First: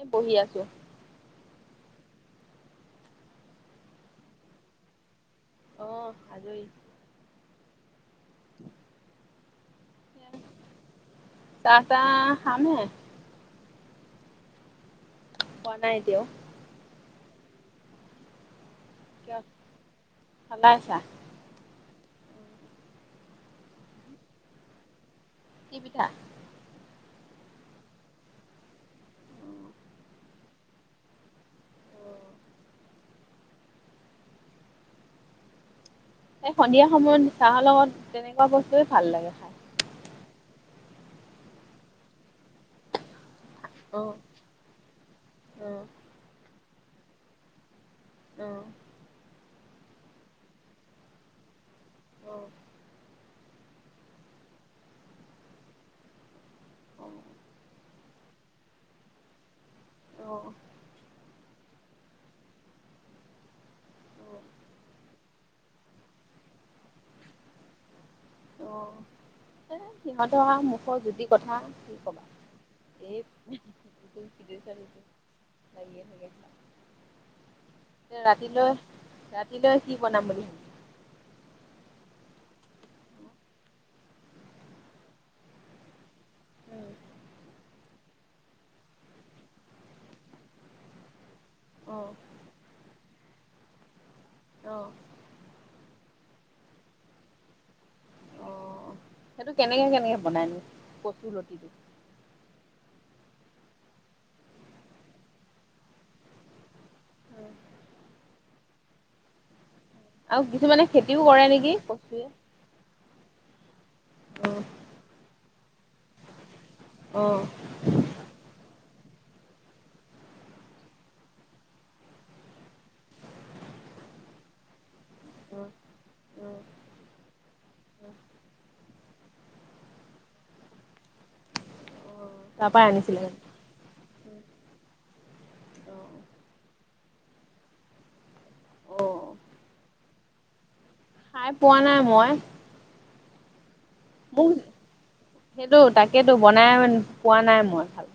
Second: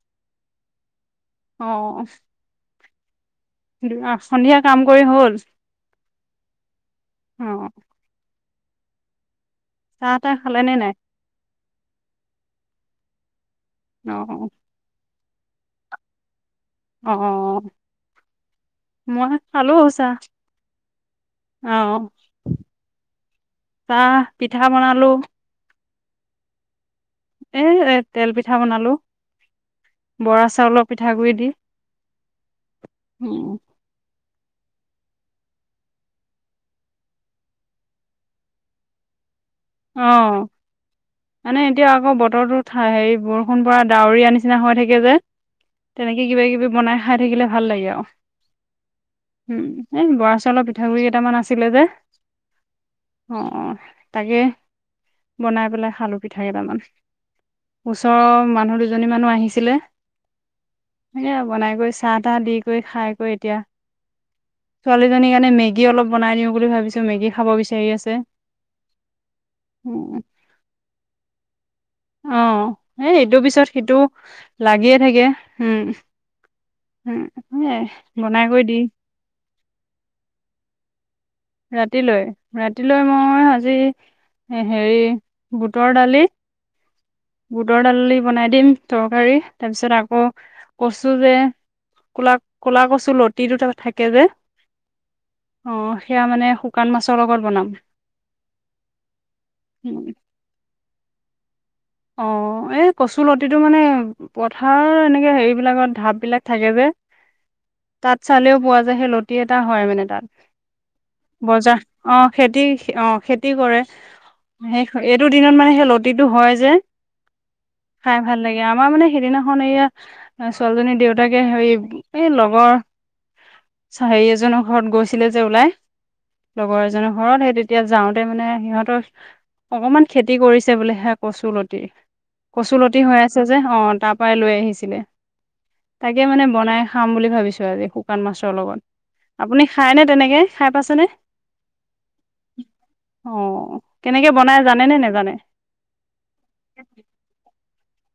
এ বহি আছো। অ', দু-সন্ধিয়া কাম কৰি হ'ল? অ আজৰি অ'। [inaudible] চাহ-তাহ খালেনে নাই? চাহ-তাহ খামহে। অ'। খোৱা নাই এতিয়াও। অ'। মই কিয় খালো চাহ। খালাই চাহ অ'। চাহ, পিঠা বনালো। কি পিঠা? এ তেল পিঠা বনালো। বৰা চাউলৰ পিঠাগুৰি দি। উম। এই সন্ধিয়া সময়ত চাহৰ লগত তেনেকুৱা বস্তুৱে ভাল লাগে খাই। অ', মানে এতিয়া আকৌ বতৰটো ঠা-হেৰি বৰ ষুণ পৰা অ ডাৱৰীয়া নিচিনা হৈ থাকে যে, অ তেনেকে কিবা কিবি বনাই খাই থাকিলে ভাল লাগে আৰু। অ'। উম। এই বৰা চাউলৰ পিঠাগুৰি কেইটামান আছিলে যে অ অ' তাকে বনাই পেলাই খালু পিঠা কেইটামান। ওচৰৰ মানুহ দুজনী মানো আহিছিলে অ'। এ বনাই কৰি, চাহ তাহ দি কৰি, খাই কৰি এতিয়া ছোৱালীজনীৰ কাৰণে মেগী অলপ বনাই দিও বুলি ভাবিছো, মেগী খাব বিচাৰি আছে। অ। এ উম সিহঁতৰ আউ মুখৰ জুতি কথা। কবা অ', এই এইটো পিছত সিটো ইটো সিটো লাগিয়ে থাকে। উম, লাগিয়ে থাকে উম সেইয়াই, বনাই কৰি ৰাতিলৈ দি ৰাতিলৈ কি বনাম বুলি ভাবিছা ৰাতিলৈ, ৰাতিলৈ মই আজি হেৰি বুটৰ দালি বুটৰ দালি বনাই দিম, তৰকাৰী, তাৰপিছত আকৌ কচু যে অ কলা-কলা কচু লতি তি দুটা থা একে যে অ অ অ সেয়া মানে শুকান মাছৰ লগত বনাম। অ', সেইটো উম কেনেকে-কেনেকে বনাইনো, কচুৰ লতিটো? অ', এই কচু লতিটো মানে পথাৰত এনেকে হেৰি বিলাকত ঢাপ বিলাক থাকে যে, তাত চালেও পোৱা যায় সেই লতি এটা হয় মানে তাত, আৰু কিছুমানে খেতিও কৰে নেকি বজাৰ কচুৱে? অ' খেতি অ' খে খেতি কৰে। অ', সে এইটো দিনত মানে সেই লতিটো হয় যে অ'। খাই ভাল লাগে আমাৰ মানে সেইদিনাখন এয়া ছোৱালীজনী দেউতাকে হেৰি, এই লগৰ হেৰি এজনৰ ঘৰত গৈছিল ছিলে যে ওলাই লগৰ এজ ঘৰত, সেই তেতিয়া যাওঁতে মানে সিহঁতৰ অকমান খেতি কৰিছে বুলিহে কচু ল লতি। তাৰ পৰাই কচুলতি হৈ আনিছিলে মানে? আছে যে অ' তাত খোৱা লৈ আহিছিলে, অ', তাকে মানে বনাই খাম বুলি ভাবিছো আজি শুকান মাছ লগত অ', আপুনি খাই নে? তেনেকে খাই পাইছেনে? খাই পোৱা নাই মই। অ' কেনেকে মোক বনাই জানে নে নেজানে? নাই পোৱা নাই মই ভাল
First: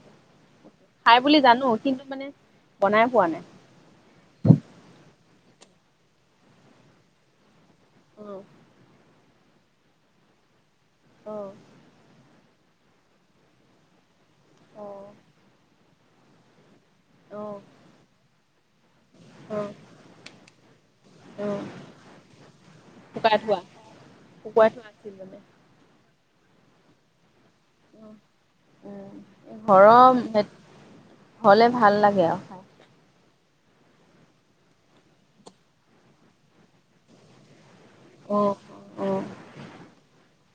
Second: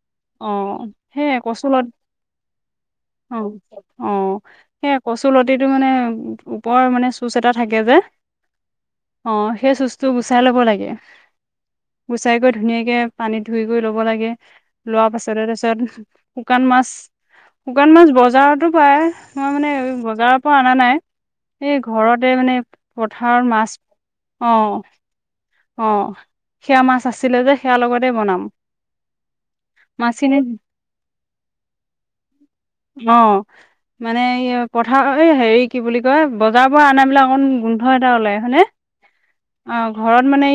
অ' সেই কচু লতি বনাই পোৱা নাই। অ'-অ' সেই কচুলতিটো মানে ওপৰ মানে চুজ এটাত থাকে যে অ', অ' সেই চুজটো গুচাই ল'ব লাগে। আহ। চাইকৈ ধুনীয়াকৈ পানীত ধুই কৰি ল'ব লাগে। অ', লোৱাৰ পাছতে তাৰপিছত, শুকান মাছ অ', শুকান মাছ বজাৰতো শুয়াই মই মানে অ'। বজাৰৰ পৰা অনা নাই, অ', এই ঘৰতে মানে, শুকাই পথাৰত থোৱা মাছ, শুকুৱাই অ'। থোৱা আছিল মানে। অ' সেয়া মাছ আছিলে যে। সেয়া লগতে বনাম ঘৰৰ, মাছখিনি হলে ভাল লাগে আৰু খাই। অ মানে পথাৰ হেৰি কি বুলি কয় বজাৰ পৰা আনা বিলাক অকন গ গোন্ধ এটা ওলাই অ', হয়নে? অ'। অ'। মানে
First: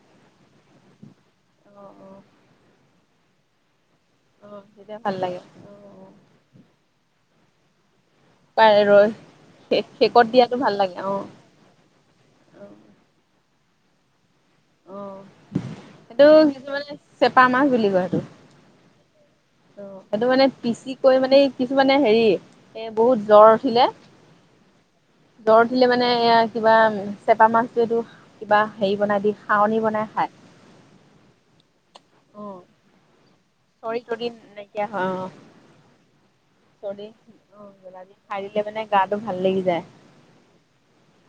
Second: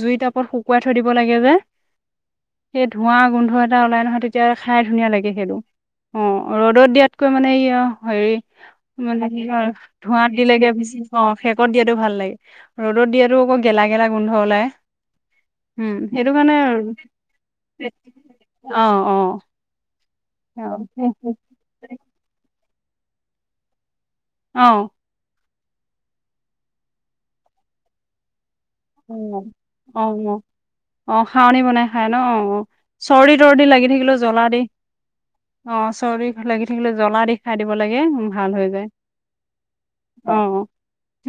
জুই টাপত শুকুৱাই থৈ দিব লাগে যে, সেই ধোঁৱা গোন্ধত ওলাই নহয় তেতিয়া অ', খাই তেতিয়া ধুনীয়া ভাল লাগে, সেইটো অ' ৰ'দত দিয়াত কৈ মানে এইয়া হেৰি, পাই ৰৈ মানে কি শে-শেকত ধোঁৱাত দিয়াটো দিলেগে ভাল বেছি লাগে অ'। শেকত দিয়াতো ভাল লাগে, ৰ'দত দিয়াতো আকৌ গেলা গেলা গোন্ধ ওলাই, অ', উম সেইটো কাৰণে, কিছুমানে চেপা মাছ বুলি কয় সেইটো। অ' অ'। সেইটো মানে পিচি কৈ মানে, কিছুমানে হেৰি এ বহুত জ্বৰ উঠিলে। অ'। দৰ দিলে মানে, এয়া কিবা চেপা মাছটো এইটো কিবা হেৰি বনাই দি অ', খাৱনি বনাই অ', খায়। অ', অ' খাৱনি বনাই খাই ন, অ', চৰ্চিত চৰ্দি লাগি থাকিলে তৰ্দি জ্বলা দি, নাইকিয়া হয় অ', অ' চৰ্দি লাগি থাকিলে চৰ্দি জ্বলা দি খাই অ', দিব লাগে, জ্বলা দি খাই ভাল দিলে হৈ মানে যায়, গাটো ভাল লাগি যায়। অ,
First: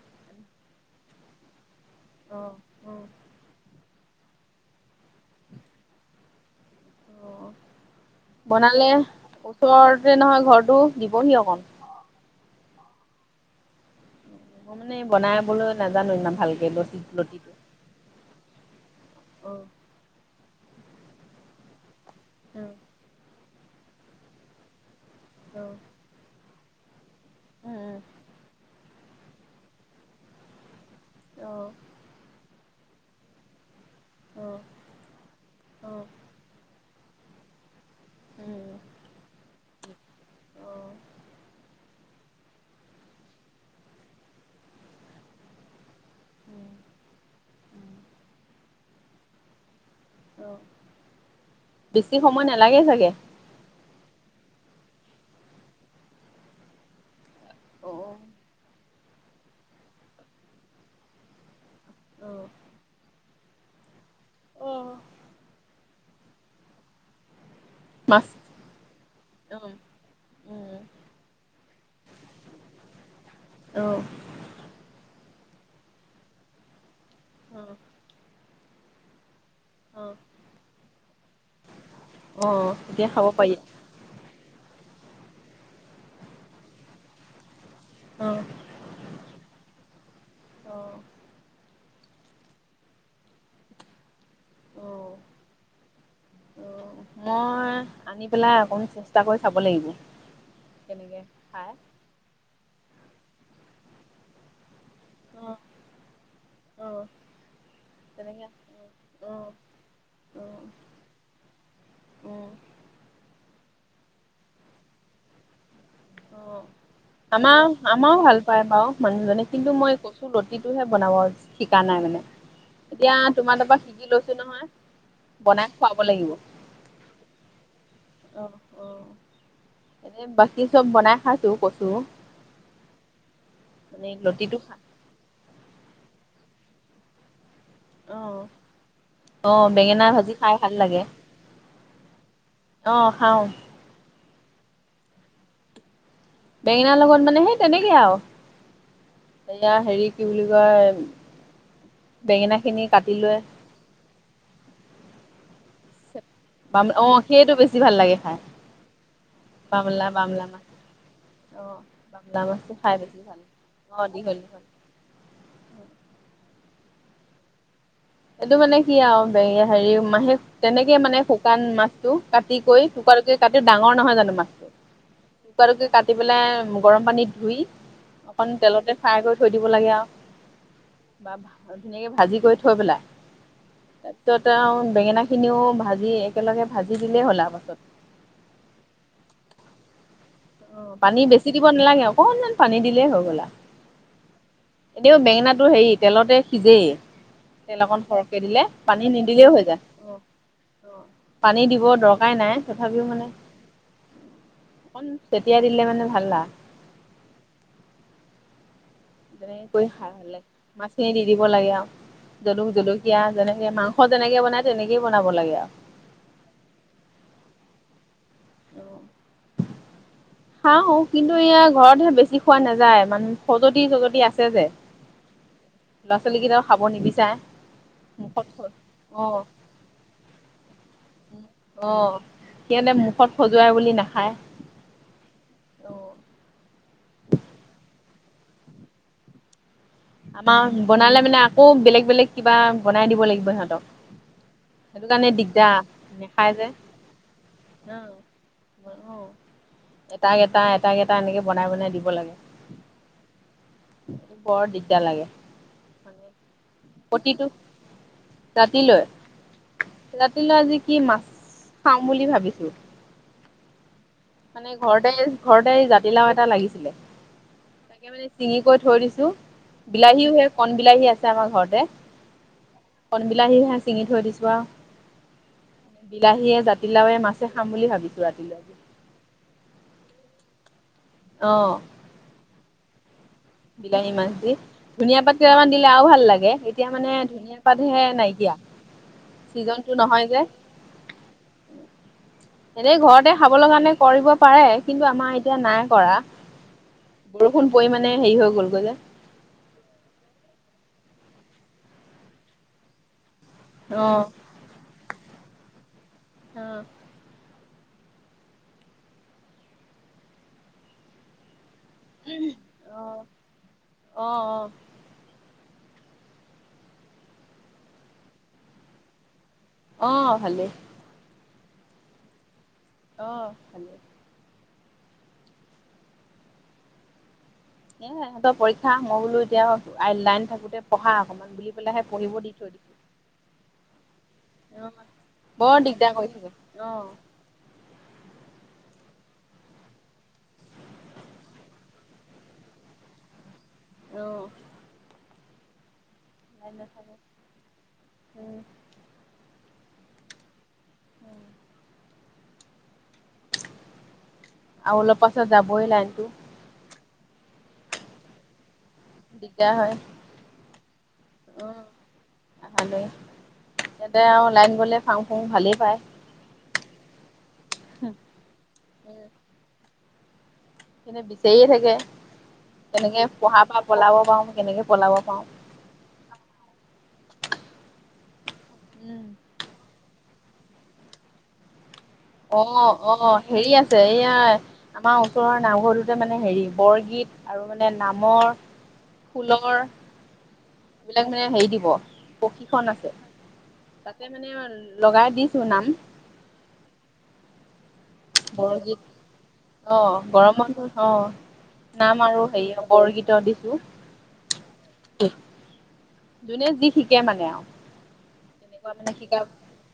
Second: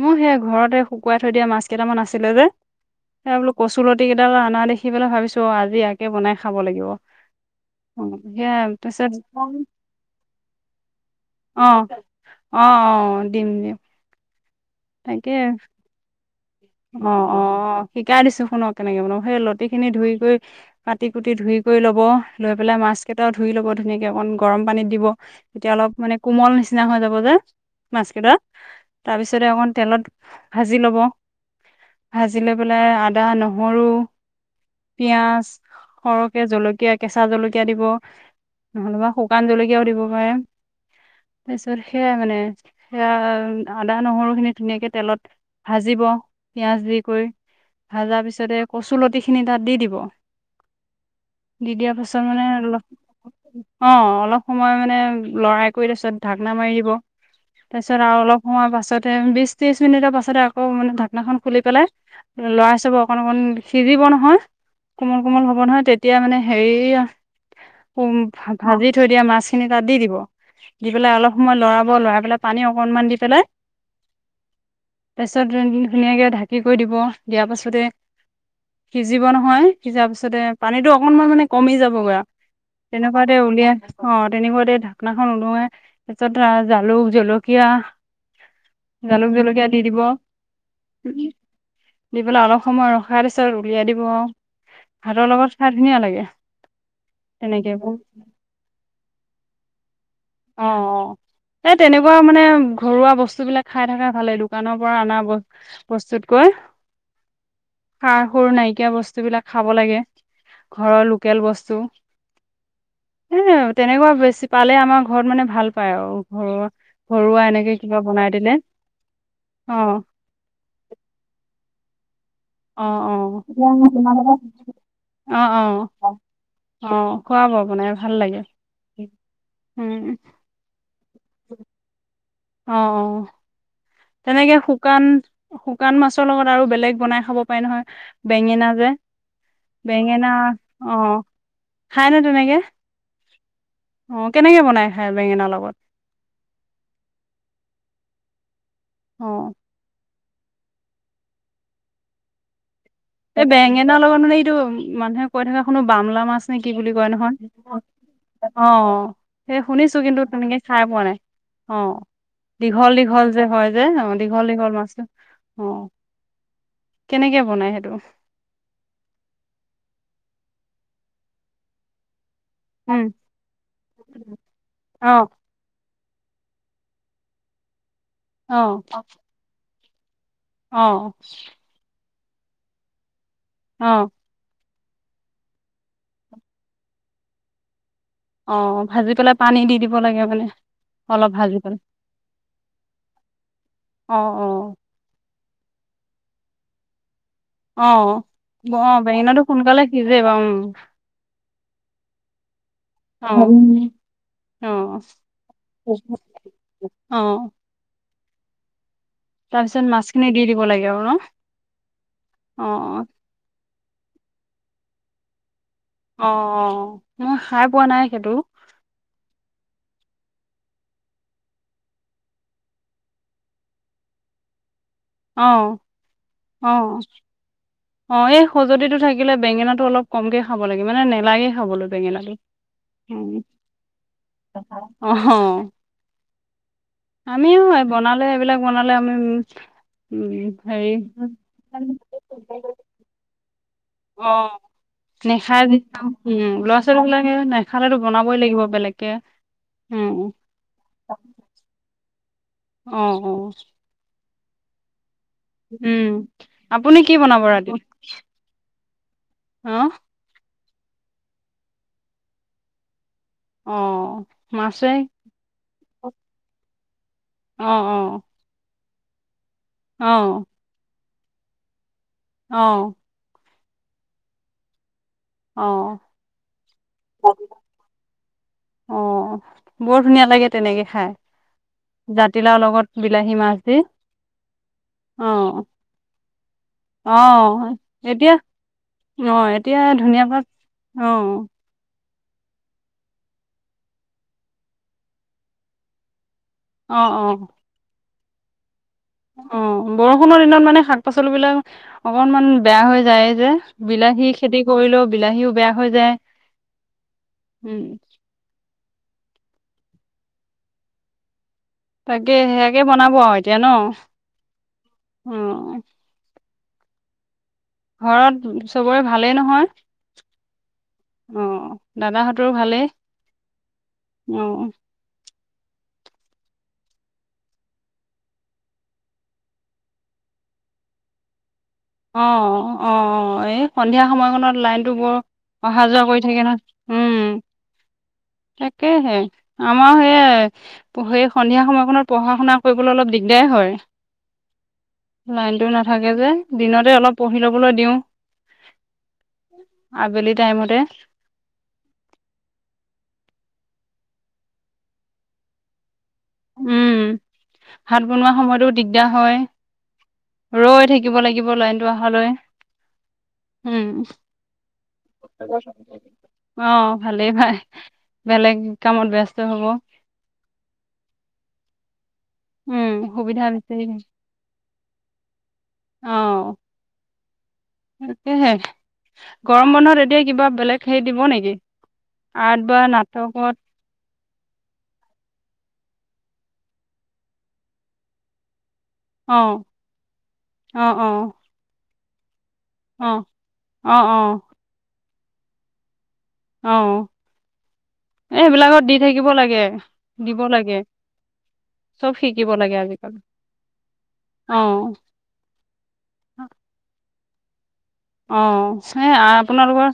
মই সেয়া ঘৰতে শিৱ শুকাই থয় দিয়া মাছ। কেইটামান আছিলে যে। অ', অ', সেই বোলো কচুলতি কেইডাল অনা দেখি পেলাই ভাবিছো, অ' আজি এয়াকে বনাই খাব লাগিব। অ', অ সেয়া বনালে তাৰপিছত ওচৰতে নহয় ঘৰটো দিবহি অ অলপ। অ', অ', দিম দিম। মই মানে তাকে বনাইাবলৈ নাজানো ইমান ভালকে। লতি অ' লতিটো। অ' শিকাই দিছো শুনক কেনেকে বনাই, সেই লতি খিনি ধুই কৈ কাটি-কুটি ধুই কৰি লব। লৈ পেলাই মাছ কেইটা ধুই ল'ব ধুনীয়াকৈ অকণ গৰম পানীত দিব। এতিয়া অলপ মানে কোমল নিচিনা নিচিনা হৈ যাব। হব, যেন মাছ কেইটা। তাৰপিছতে, অকণ তেলত ভাজি ল'ব। ভাজি লৈ পেলে পেলাই আদা, নহৰু, পিয়াজ সৰহকে জলকীয়া কেঁচা জলকীয়া দিব। নহলেবা শুকান জলকীয়াও দিব পাৰে, তাৰপিছত সেয়াই মানে। সেয়া আদা, নহৰুখিনি ধুনীয়াকে তেলত ভাজিব পিয়াজ দি কৰি। ভাজা পিছতে কচুলতি খিনি তাত দি দিব। ব। দি দিয়াৰ বেছি পাছত মানে সময় নালাগে অলপ, চাগে। অ', অলপ সময় মানে লৰাই কৰি তাৰপিছত, ঢাকনা মাৰি দিব। তাৰপিছত আৰু অলপ সময় পাছত তে বিশ-ত্ৰিছ মিনিটৰ পাছতে আকৌ মানে ধাক নাখন খুলি পেলাই লৰাই চাব। অকন অকণ সিজিব নহয় হয়, কোমল-কোমল হ'ব নহয় তেত তিয়া মানে হেৰিয়া উম, মাছ ভা-ভাজি থৈ দিয়া মাছখিনি উম তাত দি দিব, উম দি পেলাই অলপ সময় লৰাব ব, লৰাই পেলাই পানী অকনমান দি পেলাই অ'। তাছত [unintelligible] ধুনীয়াকৈ ঢাকি কৰি দিব আও। দিয়া অঁ পাছতে সিজিব নহয় নহয়। সিজা অঁ পিছতে পানীটো অকনমান মানে কমি যাবগৈ আও, অঁ এতিয়া খাব তেনেকুৱাতে পাৰি উলিয়াই অ' তেনেকুৱাতে ঢাকনাখন উদঙাই তাৰ পিছত জালুক, জল কীয়া, অঁ জালুক, জলকীয়া দি দিব। অঁ দি পেলাই অলপ সময় ৰখাৰ পিছত উলিয়াই দিব আৰু। অঁ ভাতৰ লগত খাই ধুনীয়া লাগে, অঁ তেনেকে মই বোৰ। আনি পেলাই অকণ চেষ্টা কৰি চাব লাগিব অ' কেনেকে অ' খাই এই তেনেকুৱা মানে ঘৰুৱা বস্তু বিলাক খাই থাকা ভালেই দোকানৰ পৰা অনা অঁ বস্তুতকৈ, অ', সাৰ তেনেকে সুৰ নাইকিয়া বস্তুবিলাক অ', খাব লাগে, অ', ঘৰৰ লোকেল বস্তু, উম, সেই তেনেকুৱা বেছি পালে আমাক ঘৰত মানে ভাল অ', ঘৰুৱা এনেকে আমাৰ কিবা আমাৰো বনাই ভাল দিলে পায় বাৰু মানুহজনে কিন্তু মই অ' কচু লতিটোহে বনাব শি কা নাই মানে। অ' অ' এতিয়া [unintelligible] তোমাৰ তাৰপৰা শিকি লৈছো নহয় অ' বনাই অ', খুৱাব লাগিব অ' খুৱাব বনাই ভাল লাগে। অ', অ'। উম, এনে বাকী চব বনাই খাইছো কচু অ অ মানে তেনেকে লতিটো খা শুকান শুকান মাছৰ লগত আৰু বেলেগ বনাই খাব নহয় অ', বেঙেনা যে অ', বেঙেনা ভাজি খাই ভাল অ লাগে খায়নে তেনেকে অ', খাওঁ কেনেকে বনাই খায় বেঙেনাৰ লগত বেঙেনাৰ লগত মানে সেই তেনেকে আৰু অ', এয়া হেৰি কি বুলি কয় বেঙেনা খিনি কাটি লৈ এই বেঙেনা লগত মানে এইটো মানুহে কৈ থাকা শুনো বামলা মাছ নে কি বাম বুলি কয় অ', নহয় সেইটো বেছি ভাল লাগে খাই আহ সেই শুনিছো বামলা কিন্তু বামলা তেনেকে মাছ খাই পোৱা নাই অ বাংলা মাছটো দীঘল খাই বেছি দীঘল ভাল যে হয় যে অ দীঘল দীঘল মাছটো অ কেনেকে বনাই সেইটো এইটো মানে কি আৰু হেৰি মাহে তেনেকে মানে শুকান মাছটো কাটি কৈ উম, টুকুৰা টুকুৰকৈ কাটি ডাঙৰ নহয় জানো মাছটো অ', টুকুৰা টুকুৰকৈ কাটি পেলাই গৰম পানীত ধুই অকণ অ'। তেলতে ফ্ৰাই কৰি থৈ দিব কৰিব লাগে আৰু অ বা ধুনীয়াকে ভাল ভাজি কৰি থৈ পেলাই অ তাৰ পিছত আও বেঙেনা খিনিও ভাজি একেলগে ভাজি দিলেই হ'ল আ পাছত অ ভাজি পেলাই পানী দি দিব লাগে মানে অ পানী অলপ বেছি ভাজি দিব পেলাই নালাগে অকনমান পানী দিলেই হৈ গলা অ অ এনেও বেঙেনাটো হেৰিত তেলতে সিজেই তেল অ অকন সৰহকে দিলে অ পানী বেঙেনাটো নিদিলেও হৈ সোনকালে যায় সিজে বাৰু পানী দিব দৰকাৰাই নাই তথাপিও মানে উম অ অ তিয়াাই দিলে অ মানে ভালা অ তেনেকে তাৰপিছত কৰি মাছখিনি খাও দি দিব লাগে আৰু ন মাছখিনি দি দিব লাগে আৰু অ জলুক জলকীয়া যেনেকে মাংস যেনেকে বন নাই তেনেকেইে বনাব লাগে আৰু অ মই খাই পোৱা নাই সেইটো আৰু খাওঁ কিন্তু এয়া ঘৰতহে বেছি খোৱা নাযায় মানে খজতি চজতি আছে যে অ ল'ৰা ছোৱালী কেইটাও অ খাব নিবিচাৰে অ এই মুখত খজুতিটো অ থাকিলে বেঙেনাটো অলপ কমকৈ খাব লাগে মানে নেলাগে খাবলৈ অ বেঙেনাটো সিহঁতে মুখত খজুৱাই বুলি নাখায় অ অ'। আমিও বনালে এইবিলাক বনালে আমি উম আমাৰ হেৰি বনালে মানে আকৌ বেলেগ বেলেগ কিবা বনাই দিব লাগিব সিহঁতক। অ', সেইটো কাৰণে নেখাই দিগদাৰ উম নেখায় যে লৰা ছোৱালী বিলাকে নেখালো বনাবই লাগিব বেলেগকে, অ', উম। এটাক এটা এটাক এটা এনেকে বনাই বনাই দিব লাগে। অ' অ'। বৰ দিগ তেতিয়া লাগে। উম আপুনি কি বনাব প্ৰতিটো, ৰাতি ৰাতিলৈ অ ৰাতিলৈ আজি কি মাছ, খাম বুলি ভাবিছো। অ'। মানে মাছে ঘৰতে ঘৰতে অ জাতিলাও এটা লাগিছিলে। অ তাকে মানে চিঙি কত ধৰিছোঁ। অ বিলাহীও হে কন বিলাহী আছে। আমাৰ ঘৰতে অ কন বিলাহী হেন ছিঙি থৈ দিছো অ আৰু। বিলাহীয়ে জাতিলাওে মাছে খাম বুলি ভাবিছো ৰাতিলৈ। অ' বৰ ধুনীয়া লাগে তেনেকে। খাই, অ', জাতিলাও লগত বিলাহী মাছ দি বিলাহী মাছ দি, ধনীয়া অ পাত কেইটামান দিলে আৰু ভাল লাগে, এতিয়া মানে অ ধুনীয়া পাতহে এতিয়া নাইকিয়া, অ এতিয়া চিজনটো ধুনীয়া নহয় যে। পাত অ এনেই ঘৰতে খাবলৈ কাৰণে কৰিব পাৰে। কিন্তু আমাৰ এতিয়া নাই কৰা। অ অ বৰষুণ পৰি মানে হেৰি হৈ গ'লগৈ যে। অ', বৰষুণৰ দিনত মানে শাক-পাচলি বিলাক অকনমান বেয়া হৈ যায় যে। অ', বিলাহী খেতি কৰিলেও বিলাহীও বেয়া হৈ যায়। অ'। উম। তাকে সেয়াকে বনাব অ', আৰু এতিয়া ন? অ', উম। ঘৰত চবৰে ভালেই নহয়? অ', ভালেই। অ' দাদাহঁতৰো ভালেই? অহ ভালে। অ' এ সিহঁতৰ পৰীক্ষা, মই বোলো এতিয়া লাইন থাকোতে পঢ়া অকনমান বুলি পেলাইহে পঢ়িব দি অ' থৈ দিছো। অ' এই সন্ধিয়া সময়খনত লাইনটো অ', বৰ বৰ অহা যোৱা দিগদাৰ কৰি থাকে নহয় অ', উম। তাকেহে আমাৰ সেয় সেই সন্ধিয়া সময়খনৰ পঢ়া শুনা কৰিবলৈ অলপ দিগদাৰ হয়। অহ। লাইনটো নাথাকে কে যে দিনতে অলপ পঢ়ি লবলৈ দিওঁ। উম, আবেলি টাইমতে উম। আৰু অলপ পাছত যাবই লাইনতো। উম ভাত বনোৱা সময়তোত দিগদাৰ হয়। দিগদাৰ হয় ৰৈ থাকি থাকিব লাগিব উম। লাইনতটো অহালৈ আহালৈ উম। ইয়াতে আৰু লাইন গ'লে ফাং ফুং ভালেই পায়। অ' ভালেই ভাই বেলেগ কামত ব্যস্ত হব। [inaudible] এনে বিচাৰে থাকে। উম তেনেকে সুবিধা পঢ়া বিচাৰি পা পলাব পাৰো, কেনেকে পলাব‌ পাৰো অ'। তাকেই। গৰম বন্ধত এদি য়ে, কিবা বেলেগ হেৰি, দিব নেকি? আৰ্ট অ', বা অ', নাটকত হেৰি আছে এই য়া, আমাৰ ওচৰৰ নামঘৰটোতে মানে হেৰি, বৰগীত আৰু মানে নামৰ অ ফুলৰ অ অ এইবিলাক মানে হেৰি দিব প্ৰশিক্ষণ অ আছে, অ অ তাতে মানে লগাই দিছো নাম অ'। এই সেইবিলাকত দি বৰগীত থাকিব লাগে অ', দিব গৰম লাগে বন্ধত অ', চব নাম আৰু শিকিব লাগে হেৰি, আজিকালি বৰগীতৰ দিছো। অ যোনে যি শিক কে মানে আৰু অ', তেনেকুৱা সেই মানে শিকা আপোনালোকৰ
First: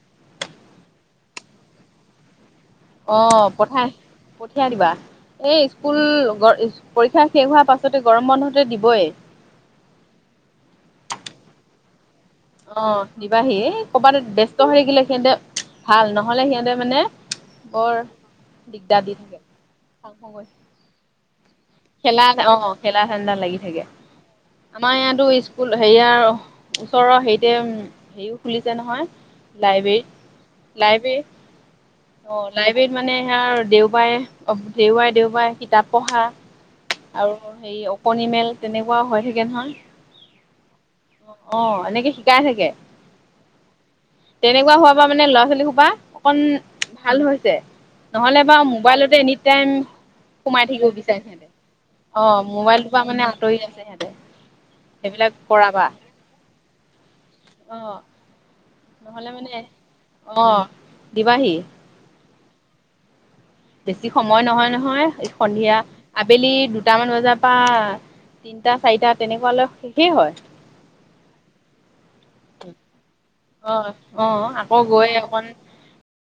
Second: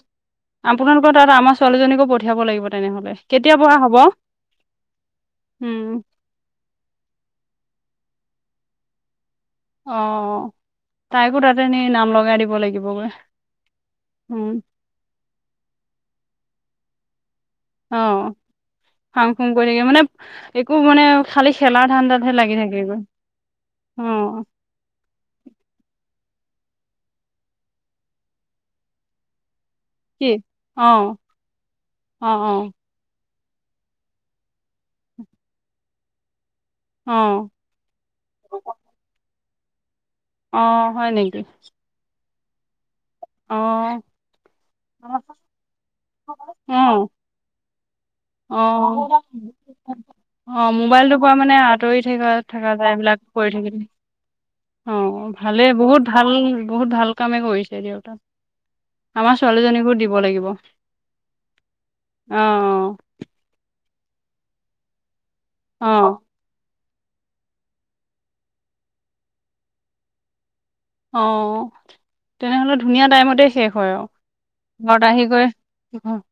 আপোনালক তাত আমাৰ ছোৱালীজনীকো পঠিয়াব লাগিব। তেনেহ'লে অ', কেতিয়া পৰা পঠাই হ'ব পঠিয়াই দিবা, এই স্কুল উম, পৰীক্ষা শেষ হোৱাৰ পাছত এইটো গৰম বন্ধতেই দিবই। অ, তাইকো তাতে নি নাম লগা অ, দিবাহি, এ ক'বাত ব্যস্ত উম, হৈ গেলে সিহঁতে ভাল ন। নহ'লে সিহঁতে মানে বৰ অ, দিগদাৰ দি ফাং, ফুং, কৰি থাকে মানে একো মানে খালী খেলাত অ', খেলাৰ ধাণ্ডাত লাগি থাকে, অ' আমাৰ ইয়াতো স্কুল হেৰিয়াৰ ওচৰৰ হেৰিতে হেৰিও খুলিছে নহয়। কি লাইব্ৰেৰীত অ' লাইব্ৰেৰী অ' অঁ, অ' লাইব্ৰেৰীত মানে সেয়া আৰু দেওবাৰে দেওবাৰে দেওবাৰে কিতাপ পঢ়া আৰু অ' সেই অকণি মেল তেনেকুৱা হয়। সেখন। অ', হয় নেকি? কাই থাকে অ' তেনেকুৱা হোৱাৰ পৰা অ' মানে ল'ৰা ছোৱালী হোপা অকন অ' ভাল হৈছে। নহলে বাৰু মোবাইলতে এনিটাইম সোমাই অ' থাকিব মোবাইলটোৰ পৰা বিচাৰে। মানে আঁতৰি থকা অ', থকা যায় মোবাইলটোৰ পৰা এইবিলাক মানে কৰি আঁতৰি আছে থাকিলে সিহঁতে সেইবিলাক অ', ভালে কৰা পৰা। বহুত ভাল বহুত ভাল কামে কৰিছে, অ' দেউতা। নহ'লে আমাৰ মানে ছোৱালীজনীকো দিব লাগিব। অঁ, অ' দিবাহি। অঁ। বেছি সময় নহয়, নহয়। সন্ধিয়া অ অ আবেলি দু দুটামান বজাৰ পৰা তিনটা চাৰিটা তেনেকুৱা লৈ শেষেই হয়। অ', তেনেহলে ধুনীয়া টাইমতে শেষ হয় অ' আৰু, অ' আকৌ গৈ ঘৰত আহি অকণ গৈ